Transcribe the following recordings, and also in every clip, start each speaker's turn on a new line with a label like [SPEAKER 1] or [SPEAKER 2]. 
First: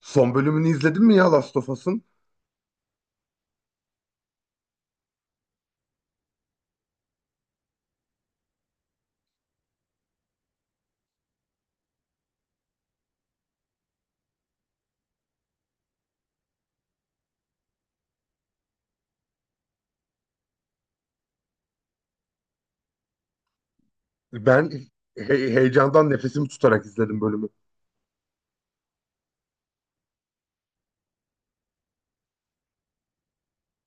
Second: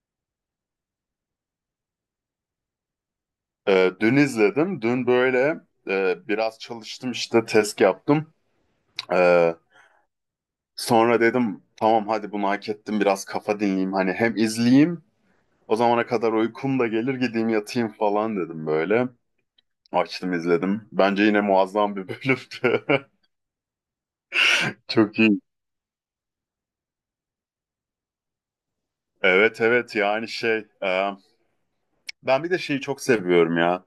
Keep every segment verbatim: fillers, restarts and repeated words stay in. [SPEAKER 1] Son bölümünü izledin mi ya Last of Us'ın?
[SPEAKER 2] Ee, dün izledim. Dün böyle e, biraz çalıştım işte test yaptım. Ee, Sonra dedim tamam hadi bunu hak ettim biraz kafa dinleyeyim. Hani hem izleyeyim o zamana kadar uykum da gelir gideyim yatayım falan dedim böyle. Açtım izledim. Bence yine muazzam bir bölümdü.
[SPEAKER 1] Ben
[SPEAKER 2] Çok
[SPEAKER 1] he-
[SPEAKER 2] iyi.
[SPEAKER 1] heyecandan nefesimi tutarak izledim bölümü.
[SPEAKER 2] Evet evet, yani şey e, ben bir de şeyi çok seviyorum ya.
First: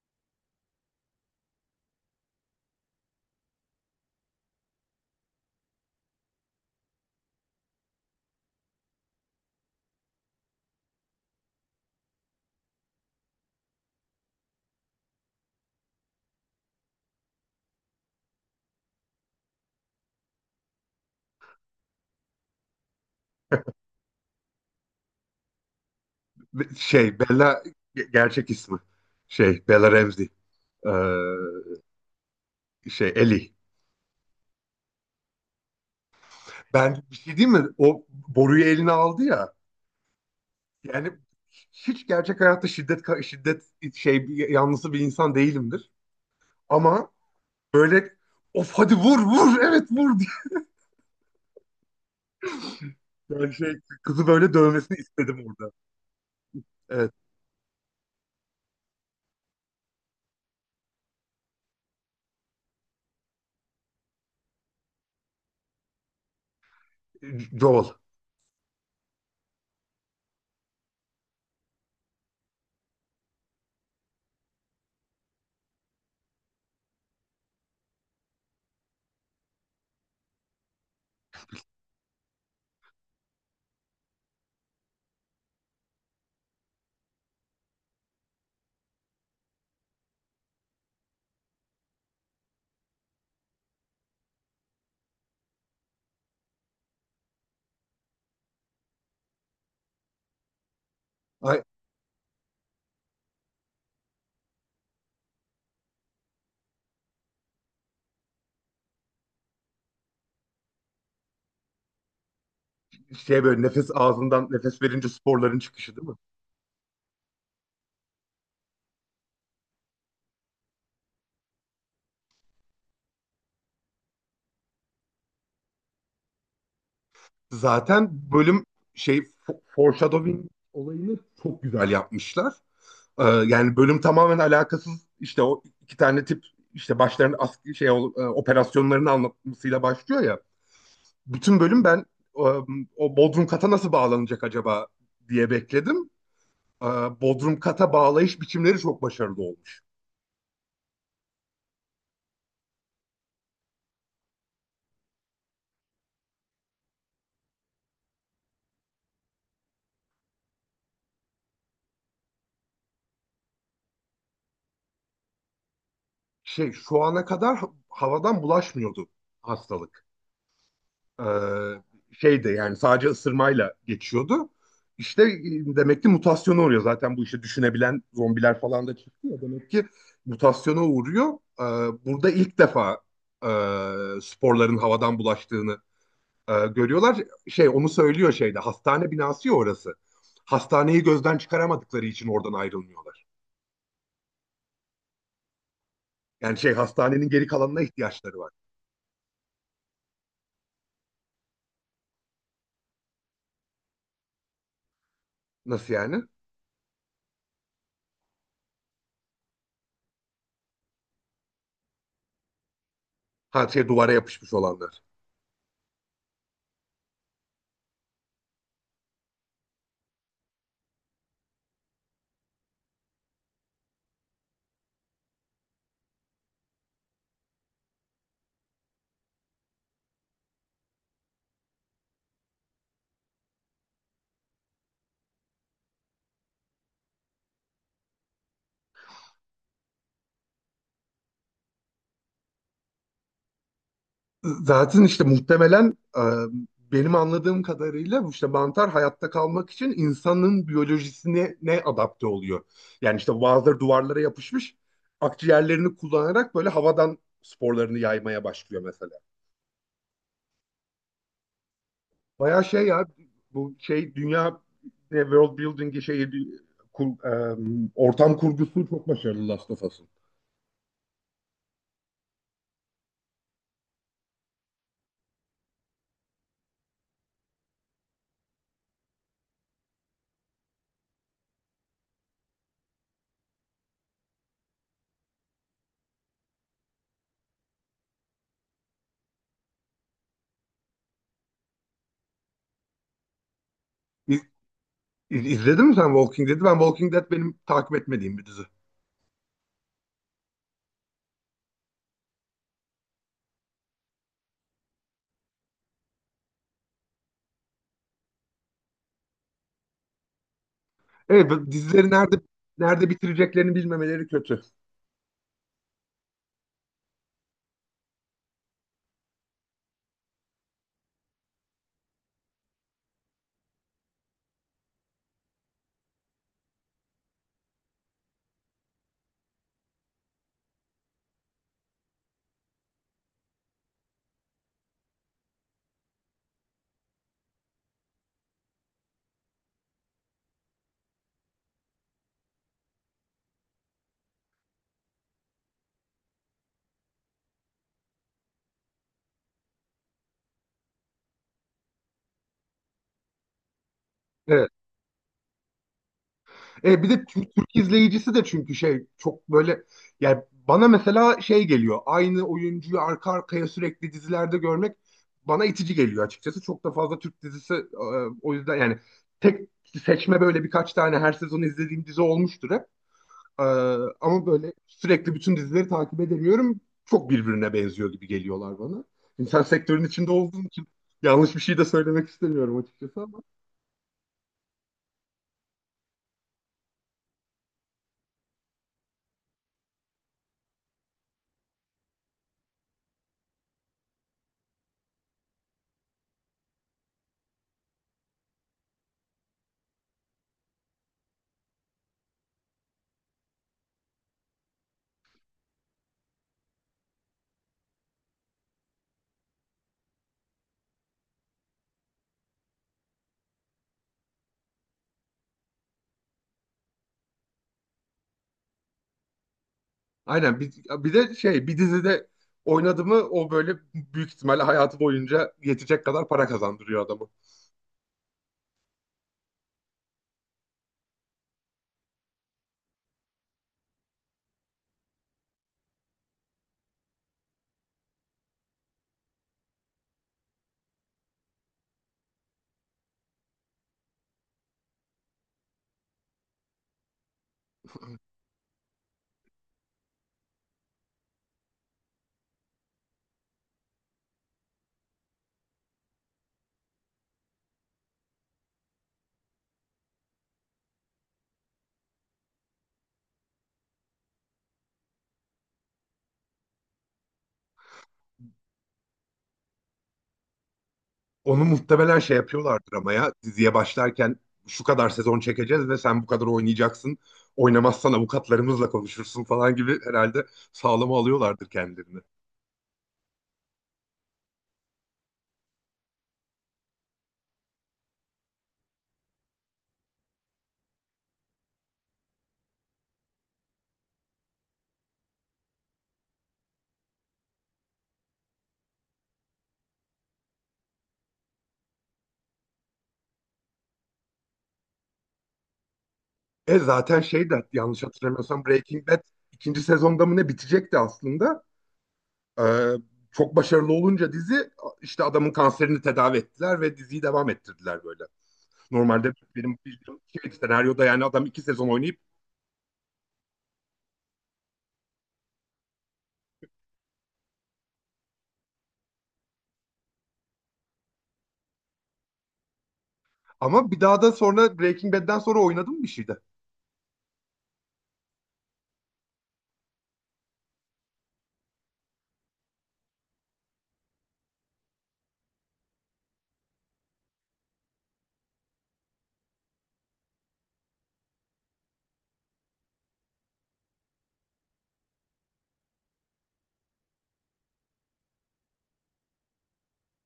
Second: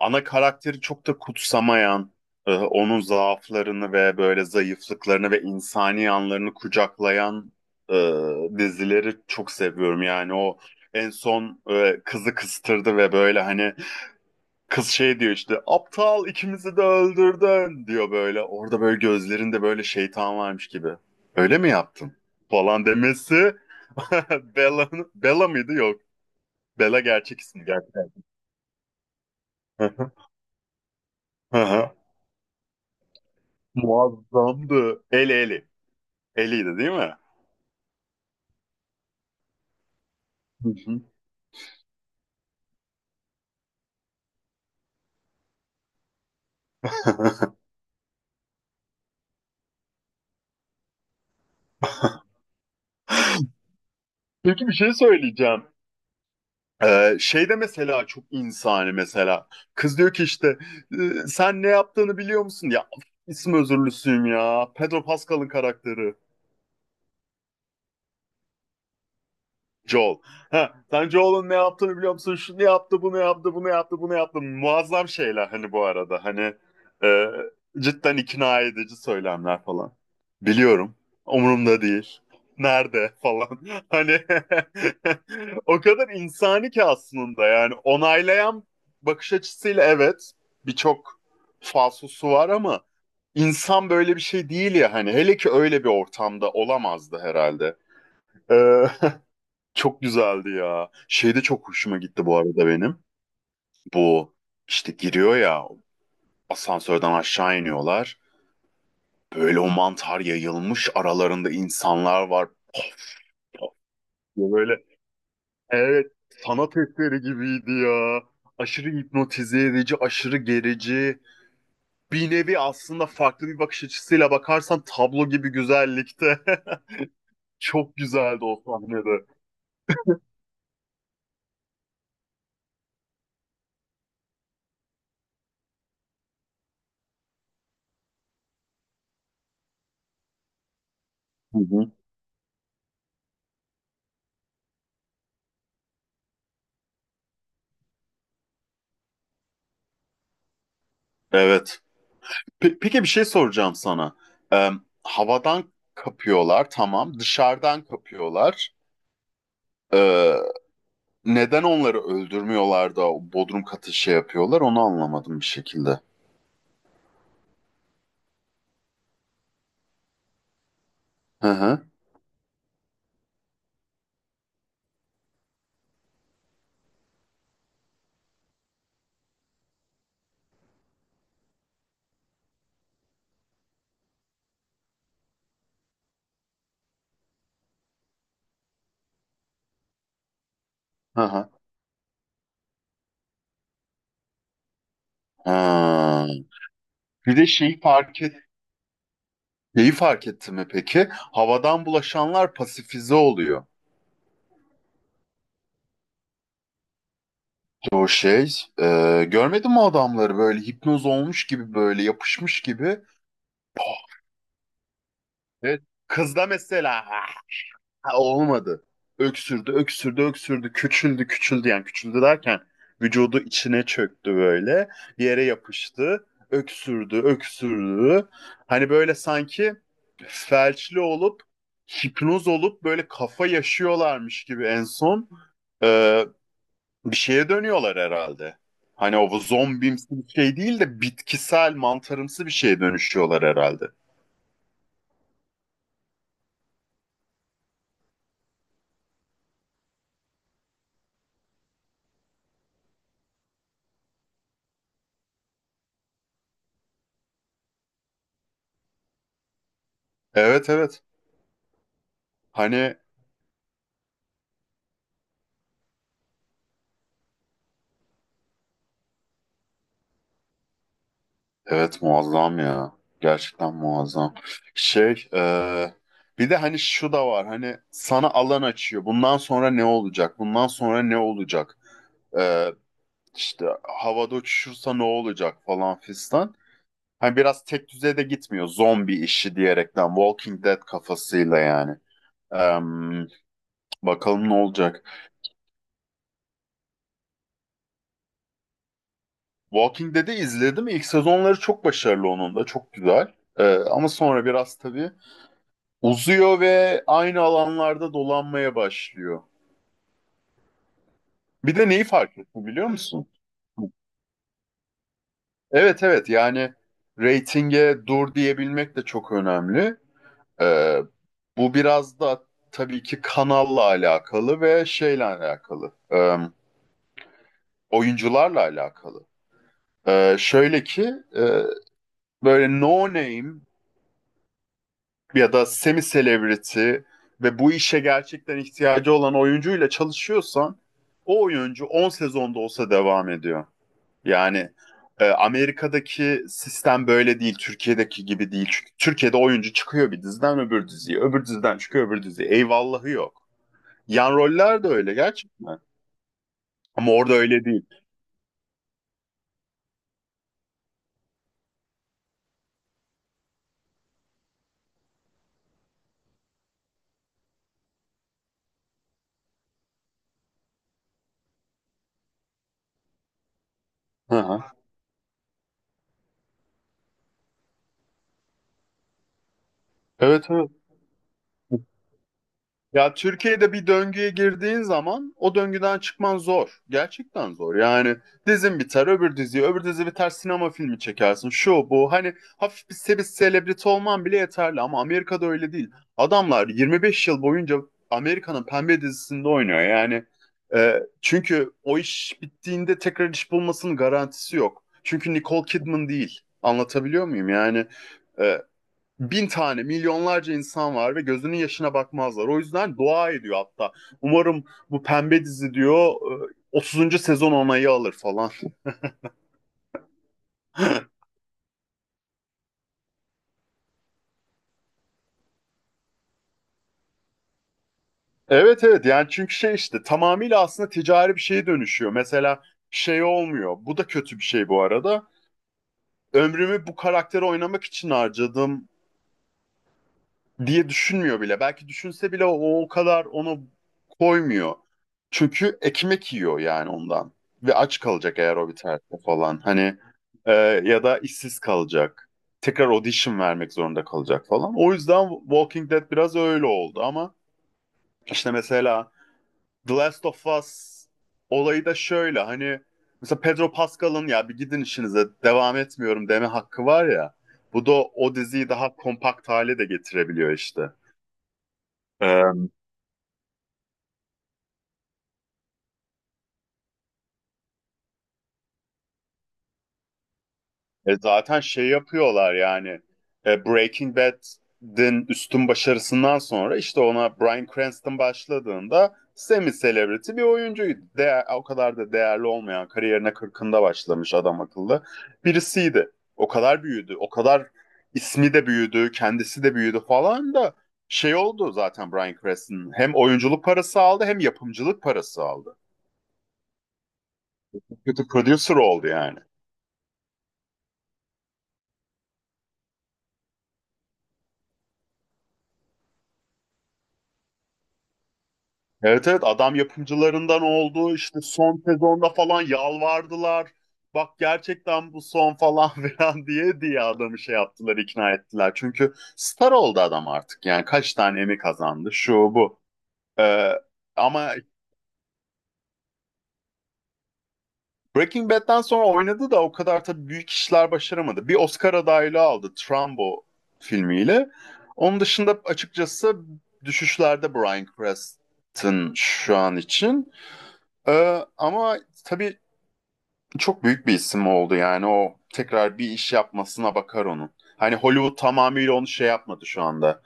[SPEAKER 2] Ana karakteri çok da kutsamayan, e, onun zaaflarını ve böyle zayıflıklarını ve insani yanlarını kucaklayan e, dizileri çok seviyorum. Yani o en son e, kızı kıstırdı ve böyle hani kız şey diyor işte aptal ikimizi de öldürdün diyor böyle. Orada böyle gözlerinde böyle şeytan varmış gibi. Öyle mi yaptın? Falan demesi. Bella, Bella mıydı? Yok.
[SPEAKER 1] Ve-
[SPEAKER 2] Bella
[SPEAKER 1] Şey
[SPEAKER 2] gerçek
[SPEAKER 1] Bella
[SPEAKER 2] ismi gerçekten.
[SPEAKER 1] ge- gerçek ismi. Şey Bella Ramsey. Ee,
[SPEAKER 2] Hı hı.
[SPEAKER 1] şey Ellie.
[SPEAKER 2] Muazzamdı. eli eli. Elliydi değil
[SPEAKER 1] Ben bir
[SPEAKER 2] mi?
[SPEAKER 1] şey diyeyim mi? O boruyu eline aldı ya. Yani hiç gerçek hayatta şiddet ka- şiddet şey bir- yanlısı bir insan değilimdir. Ama böyle of, hadi vur vur, evet vur diye. Yani şey kızı böyle
[SPEAKER 2] Peki bir şey
[SPEAKER 1] dövmesini istedim
[SPEAKER 2] söyleyeceğim.
[SPEAKER 1] orada. Evet,
[SPEAKER 2] Ee, şey de mesela çok insani mesela. Kız diyor ki işte "Ee, sen ne yaptığını biliyor musun? Ya isim özürlüsüyüm ya. Pedro Pascal'ın karakteri.
[SPEAKER 1] Joel.
[SPEAKER 2] Joel. Ha, sen Joel'ın ne yaptığını biliyor musun? Şunu yaptı, bunu yaptı, bunu yaptı, bunu yaptı. Muazzam şeyler hani bu arada. Hani e, cidden ikna edici söylemler falan. Biliyorum. Umurumda değil. Nerede falan. Hani o kadar insani ki aslında, yani onaylayan bakış açısıyla evet, birçok falsosu var ama insan böyle bir şey değil ya, hani hele ki öyle bir ortamda olamazdı herhalde. Ee, Çok güzeldi ya. Şey de
[SPEAKER 1] Ay,
[SPEAKER 2] çok hoşuma gitti bu arada benim. Bu işte giriyor ya, asansörden aşağı iniyorlar. Böyle o mantar yayılmış aralarında insanlar var. Of,
[SPEAKER 1] Şey böyle
[SPEAKER 2] of
[SPEAKER 1] nefes, ağzından
[SPEAKER 2] diye
[SPEAKER 1] nefes
[SPEAKER 2] böyle,
[SPEAKER 1] verince sporların çıkışı değil
[SPEAKER 2] evet,
[SPEAKER 1] mi?
[SPEAKER 2] sanat eseri gibiydi ya. Aşırı hipnotize edici, aşırı gerici. Bir nevi aslında farklı bir bakış açısıyla bakarsan tablo gibi güzellikte. Çok
[SPEAKER 1] Zaten
[SPEAKER 2] güzeldi o
[SPEAKER 1] bölüm şey
[SPEAKER 2] sahnede.
[SPEAKER 1] fo- foreshadowing olayını çok güzel yapmışlar. Ee, yani bölüm tamamen alakasız, işte o iki tane tip, işte başlarının askeri şey ol- e, operasyonlarını anlatmasıyla başlıyor ya.
[SPEAKER 2] Hı
[SPEAKER 1] Bütün bölüm
[SPEAKER 2] hı.
[SPEAKER 1] ben e, o Bodrum kata nasıl bağlanacak acaba diye bekledim. E, Bodrum kata bağlayış biçimleri çok başarılı olmuş.
[SPEAKER 2] Evet. Pe- Peki bir şey soracağım sana. Ee, Havadan kapıyorlar tamam. Dışarıdan kapıyorlar. Ee, Neden onları öldürmüyorlar da o bodrum katı şey yapıyorlar onu anlamadım bir şekilde.
[SPEAKER 1] Şey şu ana kadar ha- havadan bulaşmıyordu hastalık.
[SPEAKER 2] Hı
[SPEAKER 1] Ee,
[SPEAKER 2] hı.
[SPEAKER 1] şeydi yani sadece ısırmayla geçiyordu. İşte e, demek ki mutasyona uğruyor. Zaten bu işte düşünebilen zombiler falan da çıktı ya. Demek ki mutasyona uğruyor. Ee, Burada ilk defa e, sporların havadan bulaştığını e, görüyorlar. Şey onu söylüyor şeyde, hastane binası ya orası. Hastaneyi
[SPEAKER 2] Hı
[SPEAKER 1] gözden
[SPEAKER 2] hı.
[SPEAKER 1] çıkaramadıkları için oradan ayrılmıyorlar.
[SPEAKER 2] Ha.
[SPEAKER 1] Yani şey hastanenin
[SPEAKER 2] Bir
[SPEAKER 1] geri
[SPEAKER 2] de şeyi
[SPEAKER 1] kalanına
[SPEAKER 2] fark et,
[SPEAKER 1] ihtiyaçları var.
[SPEAKER 2] şeyi fark etti mi peki? Havadan bulaşanlar pasifize oluyor.
[SPEAKER 1] Nasıl yani?
[SPEAKER 2] O şey, e, görmedin mi adamları böyle hipnoz olmuş gibi böyle yapışmış gibi.
[SPEAKER 1] Ha, şey,
[SPEAKER 2] Oh,
[SPEAKER 1] duvara yapışmış olanlar.
[SPEAKER 2] evet. Kızda mesela. Ha, olmadı. Öksürdü, öksürdü, öksürdü. Küçüldü, küçüldü. Yani küçüldü derken vücudu içine çöktü böyle. Bir yere yapıştı. Öksürdü, öksürdü. Hani böyle sanki felçli olup, hipnoz olup böyle kafa yaşıyorlarmış gibi en son e, bir şeye dönüyorlar herhalde. Hani o zombimsi bir şey değil de bitkisel, mantarımsı bir şeye dönüşüyorlar herhalde.
[SPEAKER 1] Zaten işte muhtemelen e, benim anladığım kadarıyla bu, işte mantar hayatta kalmak için insanın biyolojisine ne adapte oluyor. Yani işte bazıları duvarlara yapışmış, akciğerlerini kullanarak böyle havadan sporlarını yaymaya başlıyor mesela.
[SPEAKER 2] Evet evet.
[SPEAKER 1] Bayağı şey
[SPEAKER 2] Hani
[SPEAKER 1] ya, bu şey dünya, ne, world building'i, şey e, kur- e, ortam kurgusu çok başarılı Last of Us'ın.
[SPEAKER 2] evet muazzam ya. Gerçekten muazzam. Şey, e, bir de hani şu da var. Hani sana alan açıyor. Bundan sonra ne olacak? Bundan sonra ne olacak? E, işte havada uçuşursa ne olacak falan fistan. Hani biraz tek düzeye de gitmiyor. Zombi işi diyerekten. Walking Dead kafasıyla yani. Em,
[SPEAKER 1] İz,
[SPEAKER 2] Bakalım ne olacak.
[SPEAKER 1] iz- izledin mi sen Walking Dead'i? Ben, Walking Dead benim takip etmediğim bir dizi.
[SPEAKER 2] Walking Dead'i izledim. İlk sezonları çok başarılı onun da. Çok güzel. E, ama sonra biraz tabii uzuyor ve aynı alanlarda dolanmaya başlıyor.
[SPEAKER 1] Evet, bu
[SPEAKER 2] Bir de neyi
[SPEAKER 1] dizileri nerede
[SPEAKER 2] fark etti biliyor
[SPEAKER 1] nerede
[SPEAKER 2] musun?
[SPEAKER 1] bitireceklerini bilmemeleri kötü.
[SPEAKER 2] Evet evet, yani reytinge dur diyebilmek de çok önemli. Ee, Bu biraz da tabii ki kanalla alakalı ve şeyle alakalı. Ee, oyuncularla alakalı. Ee, şöyle ki e, böyle no name ya da semi celebrity ve bu işe gerçekten ihtiyacı olan oyuncuyla çalışıyorsan o oyuncu on sezonda olsa devam ediyor. Yani e, Amerika'daki sistem böyle değil, Türkiye'deki gibi değil. Çünkü Türkiye'de oyuncu çıkıyor bir diziden öbür diziye, öbür diziden çıkıyor öbür diziye. Eyvallahı yok. Yan
[SPEAKER 1] Evet.
[SPEAKER 2] roller de öyle gerçekten.
[SPEAKER 1] E, bir
[SPEAKER 2] Ama
[SPEAKER 1] de
[SPEAKER 2] orada
[SPEAKER 1] Türk,
[SPEAKER 2] öyle
[SPEAKER 1] Türk
[SPEAKER 2] değil.
[SPEAKER 1] izleyicisi de, çünkü şey çok böyle, yani bana mesela şey geliyor. Aynı oyuncuyu arka arkaya sürekli dizilerde görmek bana itici geliyor açıkçası. Çok da fazla Türk dizisi, e, o yüzden yani tek seçme, böyle birkaç tane her sezon izlediğim dizi olmuştur hep. Ee,
[SPEAKER 2] Hı
[SPEAKER 1] Ama
[SPEAKER 2] hı.
[SPEAKER 1] böyle sürekli bütün dizileri takip edemiyorum. Çok birbirine benziyor gibi geliyorlar bana. Şimdi sen sektörün içinde
[SPEAKER 2] Evet
[SPEAKER 1] olduğun
[SPEAKER 2] evet.
[SPEAKER 1] için yanlış bir şey de söylemek istemiyorum
[SPEAKER 2] Ya
[SPEAKER 1] açıkçası ama.
[SPEAKER 2] Türkiye'de bir döngüye girdiğin zaman o döngüden çıkman zor. Gerçekten zor. Yani dizin biter, öbür dizi, öbür dizi biter, sinema filmi çekersin. Şu bu hani hafif bir se- bir selebriti olman bile yeterli ama Amerika'da öyle değil. Adamlar yirmi beş yıl boyunca Amerika'nın pembe dizisinde oynuyor. Yani e, çünkü o iş bittiğinde tekrar iş bulmasının garantisi yok. Çünkü Nicole Kidman değil. Anlatabiliyor muyum? Yani e, bin tane, milyonlarca insan var ve gözünün yaşına bakmazlar. O yüzden dua ediyor hatta. Umarım bu pembe dizi diyor e, otuzuncu sezon onayı alır falan.
[SPEAKER 1] Aynen, bir, bir de şey, bir dizide oynadı mı o, böyle büyük ihtimalle hayatı boyunca yetecek kadar para kazandırıyor adamı.
[SPEAKER 2] Evet evet, yani çünkü şey işte tamamıyla aslında ticari bir şeye dönüşüyor. Mesela şey olmuyor. Bu da kötü bir şey bu arada. Ömrümü bu karakteri oynamak için harcadım diye düşünmüyor bile. Belki düşünse bile o, o kadar onu koymuyor. Çünkü ekmek yiyor yani ondan. Ve aç kalacak eğer o biterse falan. Hani e, ya da işsiz kalacak. Tekrar audition vermek zorunda kalacak falan. O yüzden Walking Dead biraz öyle oldu ama işte mesela The Last of Us olayı da şöyle, hani mesela Pedro Pascal'ın ya bir gidin işinize devam etmiyorum deme hakkı var ya. Bu da o diziyi daha kompakt hale de getirebiliyor işte.
[SPEAKER 1] Onu muhtemelen
[SPEAKER 2] E,
[SPEAKER 1] şey yapıyorlardır ama, ya diziye başlarken şu kadar sezon çekeceğiz ve sen bu kadar oynayacaksın. Oynamazsan avukatlarımızla konuşursun falan gibi herhalde,
[SPEAKER 2] E
[SPEAKER 1] sağlama
[SPEAKER 2] zaten
[SPEAKER 1] alıyorlardır
[SPEAKER 2] şey
[SPEAKER 1] kendilerini.
[SPEAKER 2] yapıyorlar yani e, Breaking Bad'in üstün başarısından sonra işte ona Bryan Cranston başladığında semi celebrity bir oyuncuydu. Değer, o kadar da değerli olmayan kariyerine kırkında başlamış, adam akıllı birisiydi. O kadar büyüdü, o kadar ismi de büyüdü, kendisi de büyüdü falan da şey oldu zaten Bryan Cranston. Hem oyunculuk parası aldı hem yapımcılık parası aldı.
[SPEAKER 1] E zaten şey de, yanlış
[SPEAKER 2] Kötü
[SPEAKER 1] hatırlamıyorsam
[SPEAKER 2] producer oldu
[SPEAKER 1] Breaking Bad
[SPEAKER 2] yani.
[SPEAKER 1] ikinci sezonda mı ne bitecekti aslında. Ee, Çok başarılı olunca dizi, işte adamın kanserini tedavi ettiler ve diziyi devam ettirdiler böyle.
[SPEAKER 2] Evet
[SPEAKER 1] Normalde
[SPEAKER 2] evet, adam
[SPEAKER 1] benim bildiğim şey,
[SPEAKER 2] yapımcılarından
[SPEAKER 1] senaryoda
[SPEAKER 2] oldu
[SPEAKER 1] yani
[SPEAKER 2] işte
[SPEAKER 1] adam iki
[SPEAKER 2] son
[SPEAKER 1] sezon oynayıp
[SPEAKER 2] sezonda falan yalvardılar. Bak gerçekten bu son falan filan diye diye adamı şey yaptılar, ikna ettiler. Çünkü star oldu adam artık yani kaç tane Emmy kazandı şu bu. Ee,
[SPEAKER 1] ama bir daha da
[SPEAKER 2] Ama
[SPEAKER 1] sonra, Breaking Bad'den sonra oynadım bir şeyde.
[SPEAKER 2] Breaking Bad'den sonra oynadı da o kadar tabii büyük işler başaramadı. Bir Oscar adaylığı aldı Trumbo filmiyle. Onun dışında açıkçası düşüşlerde Bryan Cranston şu an için. Ee, ama tabii çok büyük bir isim oldu yani o, tekrar bir iş yapmasına bakar onun. Hani Hollywood tamamıyla onu şey yapmadı şu anda.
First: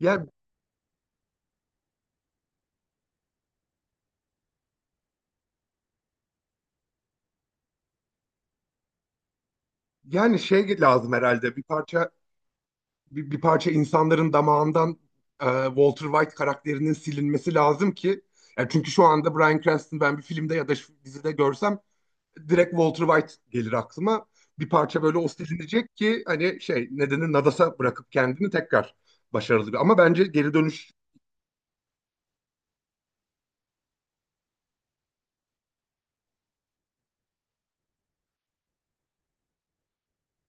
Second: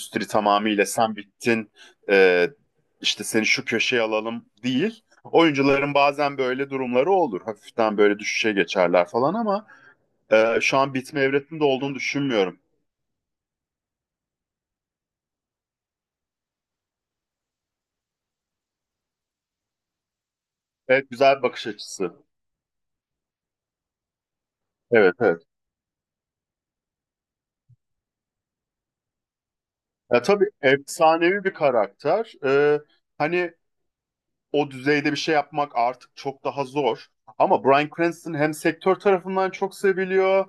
[SPEAKER 1] Yani,
[SPEAKER 2] tamamıyla sen bittin, e, işte seni şu köşeye alalım değil. Oyuncuların bazen böyle durumları olur. Hafiften böyle düşüşe geçerler falan ama
[SPEAKER 1] yani
[SPEAKER 2] e, şu
[SPEAKER 1] şey
[SPEAKER 2] an
[SPEAKER 1] lazım
[SPEAKER 2] bitme
[SPEAKER 1] herhalde bir
[SPEAKER 2] evresinde olduğunu
[SPEAKER 1] parça,
[SPEAKER 2] düşünmüyorum.
[SPEAKER 1] bir, bir parça insanların damağından e, Walter White karakterinin silinmesi lazım ki, yani çünkü şu anda Bryan Cranston ben bir filmde ya da şu
[SPEAKER 2] Evet,
[SPEAKER 1] dizide
[SPEAKER 2] güzel bir bakış
[SPEAKER 1] görsem
[SPEAKER 2] açısı.
[SPEAKER 1] direkt Walter White gelir aklıma. Bir parça
[SPEAKER 2] Evet
[SPEAKER 1] böyle o
[SPEAKER 2] evet.
[SPEAKER 1] silinecek ki, hani şey nedeni Nadas'a bırakıp kendini tekrar başarılı bir. Ama
[SPEAKER 2] Ya
[SPEAKER 1] bence
[SPEAKER 2] tabii
[SPEAKER 1] geri dönüş,
[SPEAKER 2] efsanevi bir karakter. E, hani o düzeyde bir şey yapmak artık çok daha zor. Ama Bryan Cranston hem sektör tarafından çok seviliyor,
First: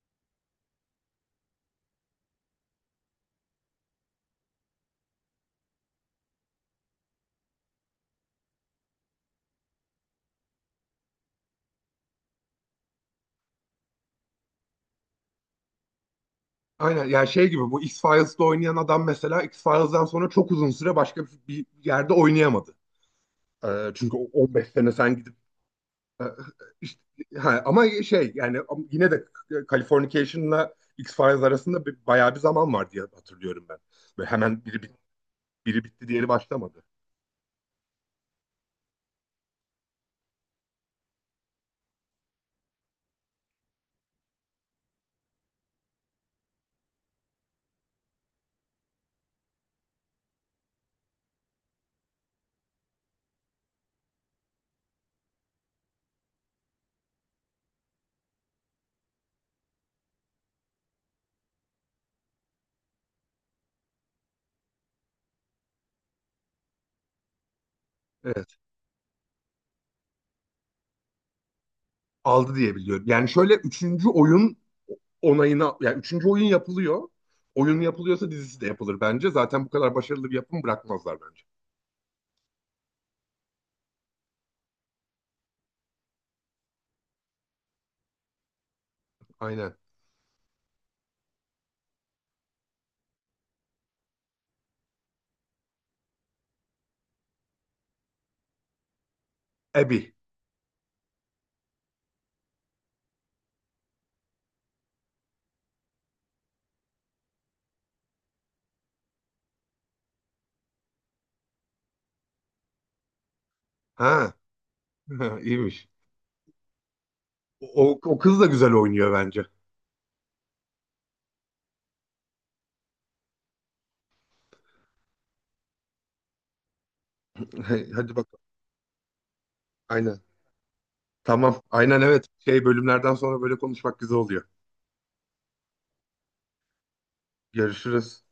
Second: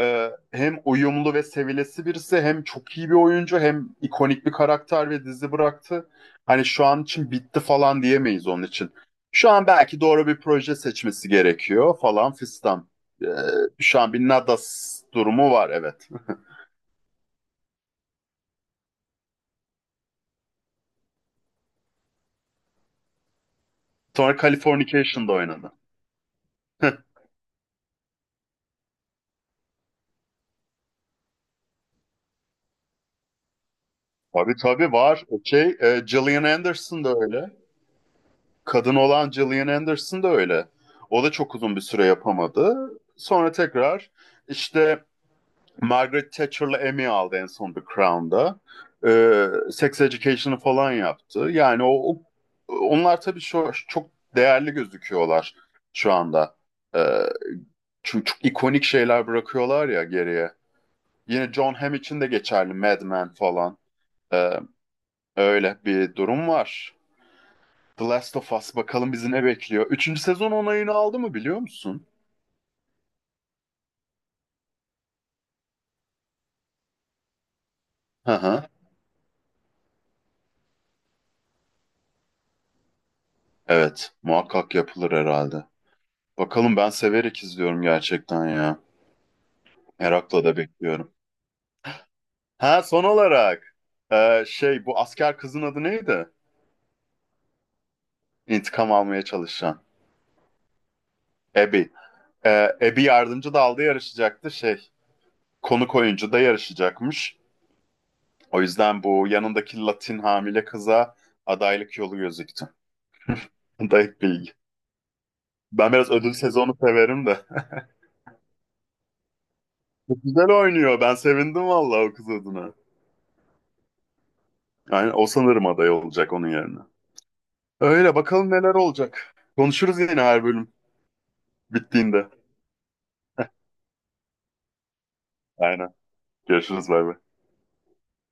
[SPEAKER 2] e, hem uyumlu ve sevilesi birisi, hem çok iyi bir oyuncu, hem ikonik bir karakter ve dizi bıraktı. Hani şu an için bitti falan diyemeyiz onun için. Şu an belki doğru bir proje seçmesi gerekiyor falan fistan. E, Şu an bir Nadas durumu var, evet.
[SPEAKER 1] aynen yani şey gibi, bu X-Files'da oynayan adam mesela X-Files'dan sonra çok uzun süre başka bir, bir yerde oynayamadı. Ee, çünkü o-
[SPEAKER 2] Sonra
[SPEAKER 1] on beş sene sen
[SPEAKER 2] Californication'da
[SPEAKER 1] gidip
[SPEAKER 2] oynadı.
[SPEAKER 1] e, işte, ha, ama şey yani am- yine de Californication'la X-Files arasında bir, bayağı bir zaman var diye hatırlıyorum ben. Böyle
[SPEAKER 2] Tabii
[SPEAKER 1] hemen biri,
[SPEAKER 2] tabii
[SPEAKER 1] bit-
[SPEAKER 2] var. Şey,
[SPEAKER 1] biri
[SPEAKER 2] e,
[SPEAKER 1] bitti diğeri
[SPEAKER 2] Gillian
[SPEAKER 1] başlamadı.
[SPEAKER 2] Anderson da öyle. Kadın olan Gillian Anderson da öyle. O da çok uzun bir süre yapamadı. Sonra tekrar işte Margaret Thatcher'la Emmy aldı en son The Crown'da. Ee, Sex Education'ı falan yaptı. Yani o, o- onlar tabii şu, çok değerli gözüküyorlar şu anda. Ee, Çünkü çok ikonik şeyler bırakıyorlar ya geriye. Yine John Hamm için de geçerli, Mad Men falan. Ee, Öyle bir durum var. The Last of
[SPEAKER 1] Evet.
[SPEAKER 2] Us bakalım bizi ne bekliyor. Üçüncü sezon onayını aldı mı biliyor musun?
[SPEAKER 1] Aldı diye biliyorum. Yani şöyle, üçüncü oyun onayına, yani üçüncü oyun yapılıyor. Oyun yapılıyorsa
[SPEAKER 2] Hı
[SPEAKER 1] dizisi de
[SPEAKER 2] hı.
[SPEAKER 1] yapılır bence. Zaten bu kadar başarılı bir yapım bırakmazlar bence.
[SPEAKER 2] Evet, muhakkak yapılır herhalde. Bakalım, ben severek izliyorum gerçekten ya.
[SPEAKER 1] Aynen.
[SPEAKER 2] Merakla da bekliyorum. Ha, son olarak e, şey bu asker kızın adı neydi? İntikam almaya çalışan.
[SPEAKER 1] Abby.
[SPEAKER 2] Abby. E, Abby yardımcı dalda yarışacaktı şey. Konuk oyuncu da yarışacakmış. O yüzden bu yanındaki Latin hamile kıza adaylık yolu gözüktü. Dayık
[SPEAKER 1] Ha.
[SPEAKER 2] bilgi.
[SPEAKER 1] iyiymiş.
[SPEAKER 2] Ben biraz ödül sezonu severim de.
[SPEAKER 1] O, o kız da güzel oynuyor bence.
[SPEAKER 2] Çok güzel oynuyor. Ben sevindim vallahi o kız adına. Yani o sanırım aday olacak onun yerine. Öyle
[SPEAKER 1] Hadi bakalım.
[SPEAKER 2] bakalım neler olacak. Konuşuruz yine
[SPEAKER 1] Aynen.
[SPEAKER 2] her bölüm
[SPEAKER 1] Tamam. Aynen, evet.
[SPEAKER 2] bittiğinde.
[SPEAKER 1] Şey, bölümlerden sonra böyle konuşmak güzel oluyor.
[SPEAKER 2] Aynen. Görüşürüz, bay bay.
[SPEAKER 1] Görüşürüz.